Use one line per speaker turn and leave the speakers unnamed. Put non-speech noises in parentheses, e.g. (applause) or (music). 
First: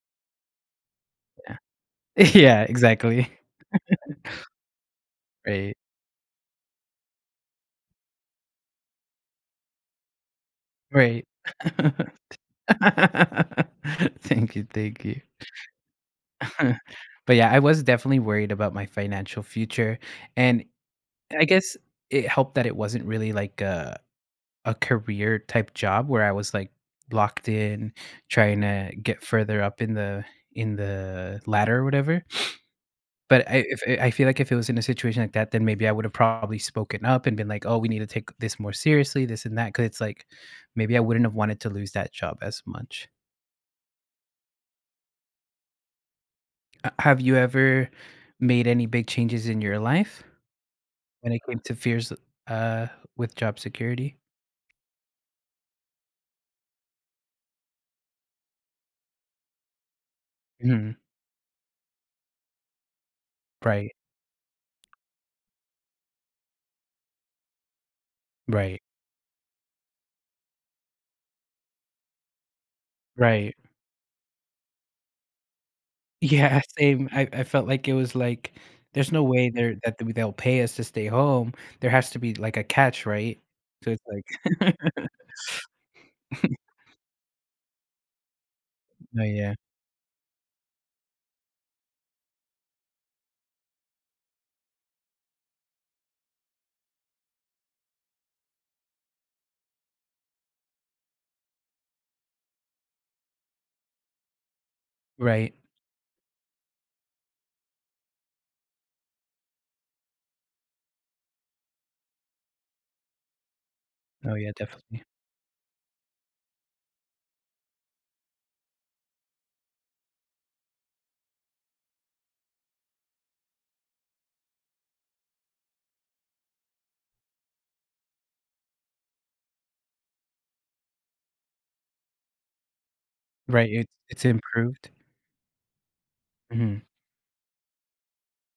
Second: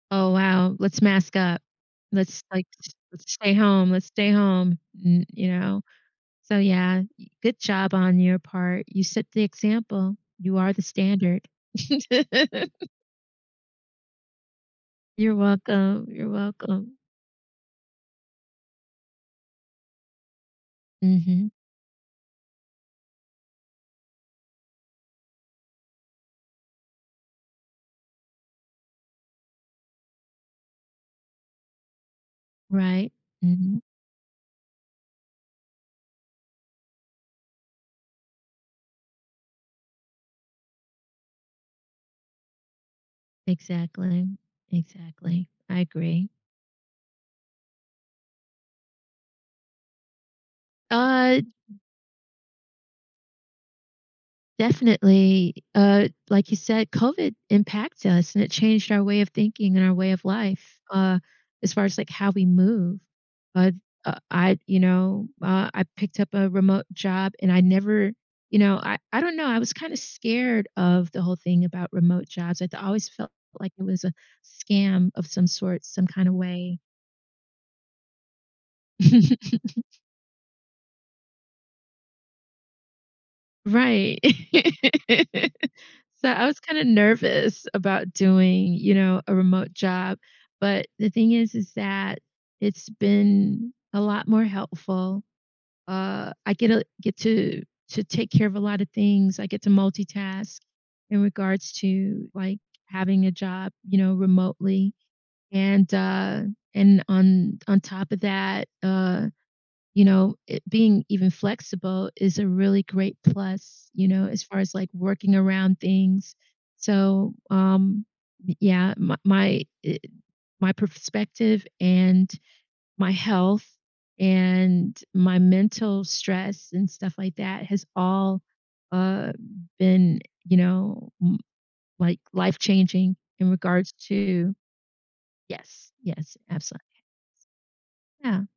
Oh, wow. Let's mask
Yeah.
up. Let's,
Yeah,
like, s
exactly.
let's stay home. Let's
(chuckles)
stay home. N you
Right.
know? So, yeah, eh good job on your part. You set the example. You are the
Right.
standard. (laughs)
(laughs) Thank you, thank you.
You're welcome. You're
(chuckles)
welcome.
But yeah, I was definitely worried about my financial future. And I
Mhm.
guess it helped that it wasn't really like a a career-type job where I was like, locked in, tryna get further up in the in the ladder or whatever.
Right.
But I I
Mhm.
f I feel like if it was in a situation like that, then maybe I would’ve probably spoken up and been like, "Oh, we need to take this more seriously, this and that." 'Cause it's, like, maybe I wouldn't have wanted to lose that job as much.
Exactly. Exactly. I agree.
A have you ever made any big changes in your life when
Uh
it came to fears, uh, with job security?
Definitely. Uh, like you said, COVID impacts us, and it changed our way of thinking and our way of life,
Mhm.
uh, as far as, like, how we move. But,
Right.
uh, I you know, uh, I picked up a remote job, and I never you know,
Right.
I I don't know, I was kinda scared of the whole thing about remote jobs. It always felt
Right.
like it was a scam of some sort, some kinda
Yeah,
way.
same. I I felt like it was, like, "There's no way they're
(laughs)
that they'll pay us to stay home. There has to be, like, a catch, right?" So it's
Right.
like (laughs)
(laughs) So, I
(chuckles)
was kinda nervous about doing, you know,
Oh
a
yeah.
remote job, but the thing is is that it's been a lot more helpful. Uh, I get, uh, get to to take care of a lot of things. I get to multitask in regards to, like, having a job, you know, remotely.
Right.
And, uh, and on on top of that, uh, you know, i being even flexible is a really great plus, you know,
Oh,
as
yeah.
far as, like,
Definitely.
working around things. So, um Y yeah, m my i my perspective and my health and my mental stress and stuff like that has all, uh, been, you know, m like, life-changing in
Right. It
regards
It's
to
improved.
Yes, yes,
Mhm.
absolutely. S Yeah.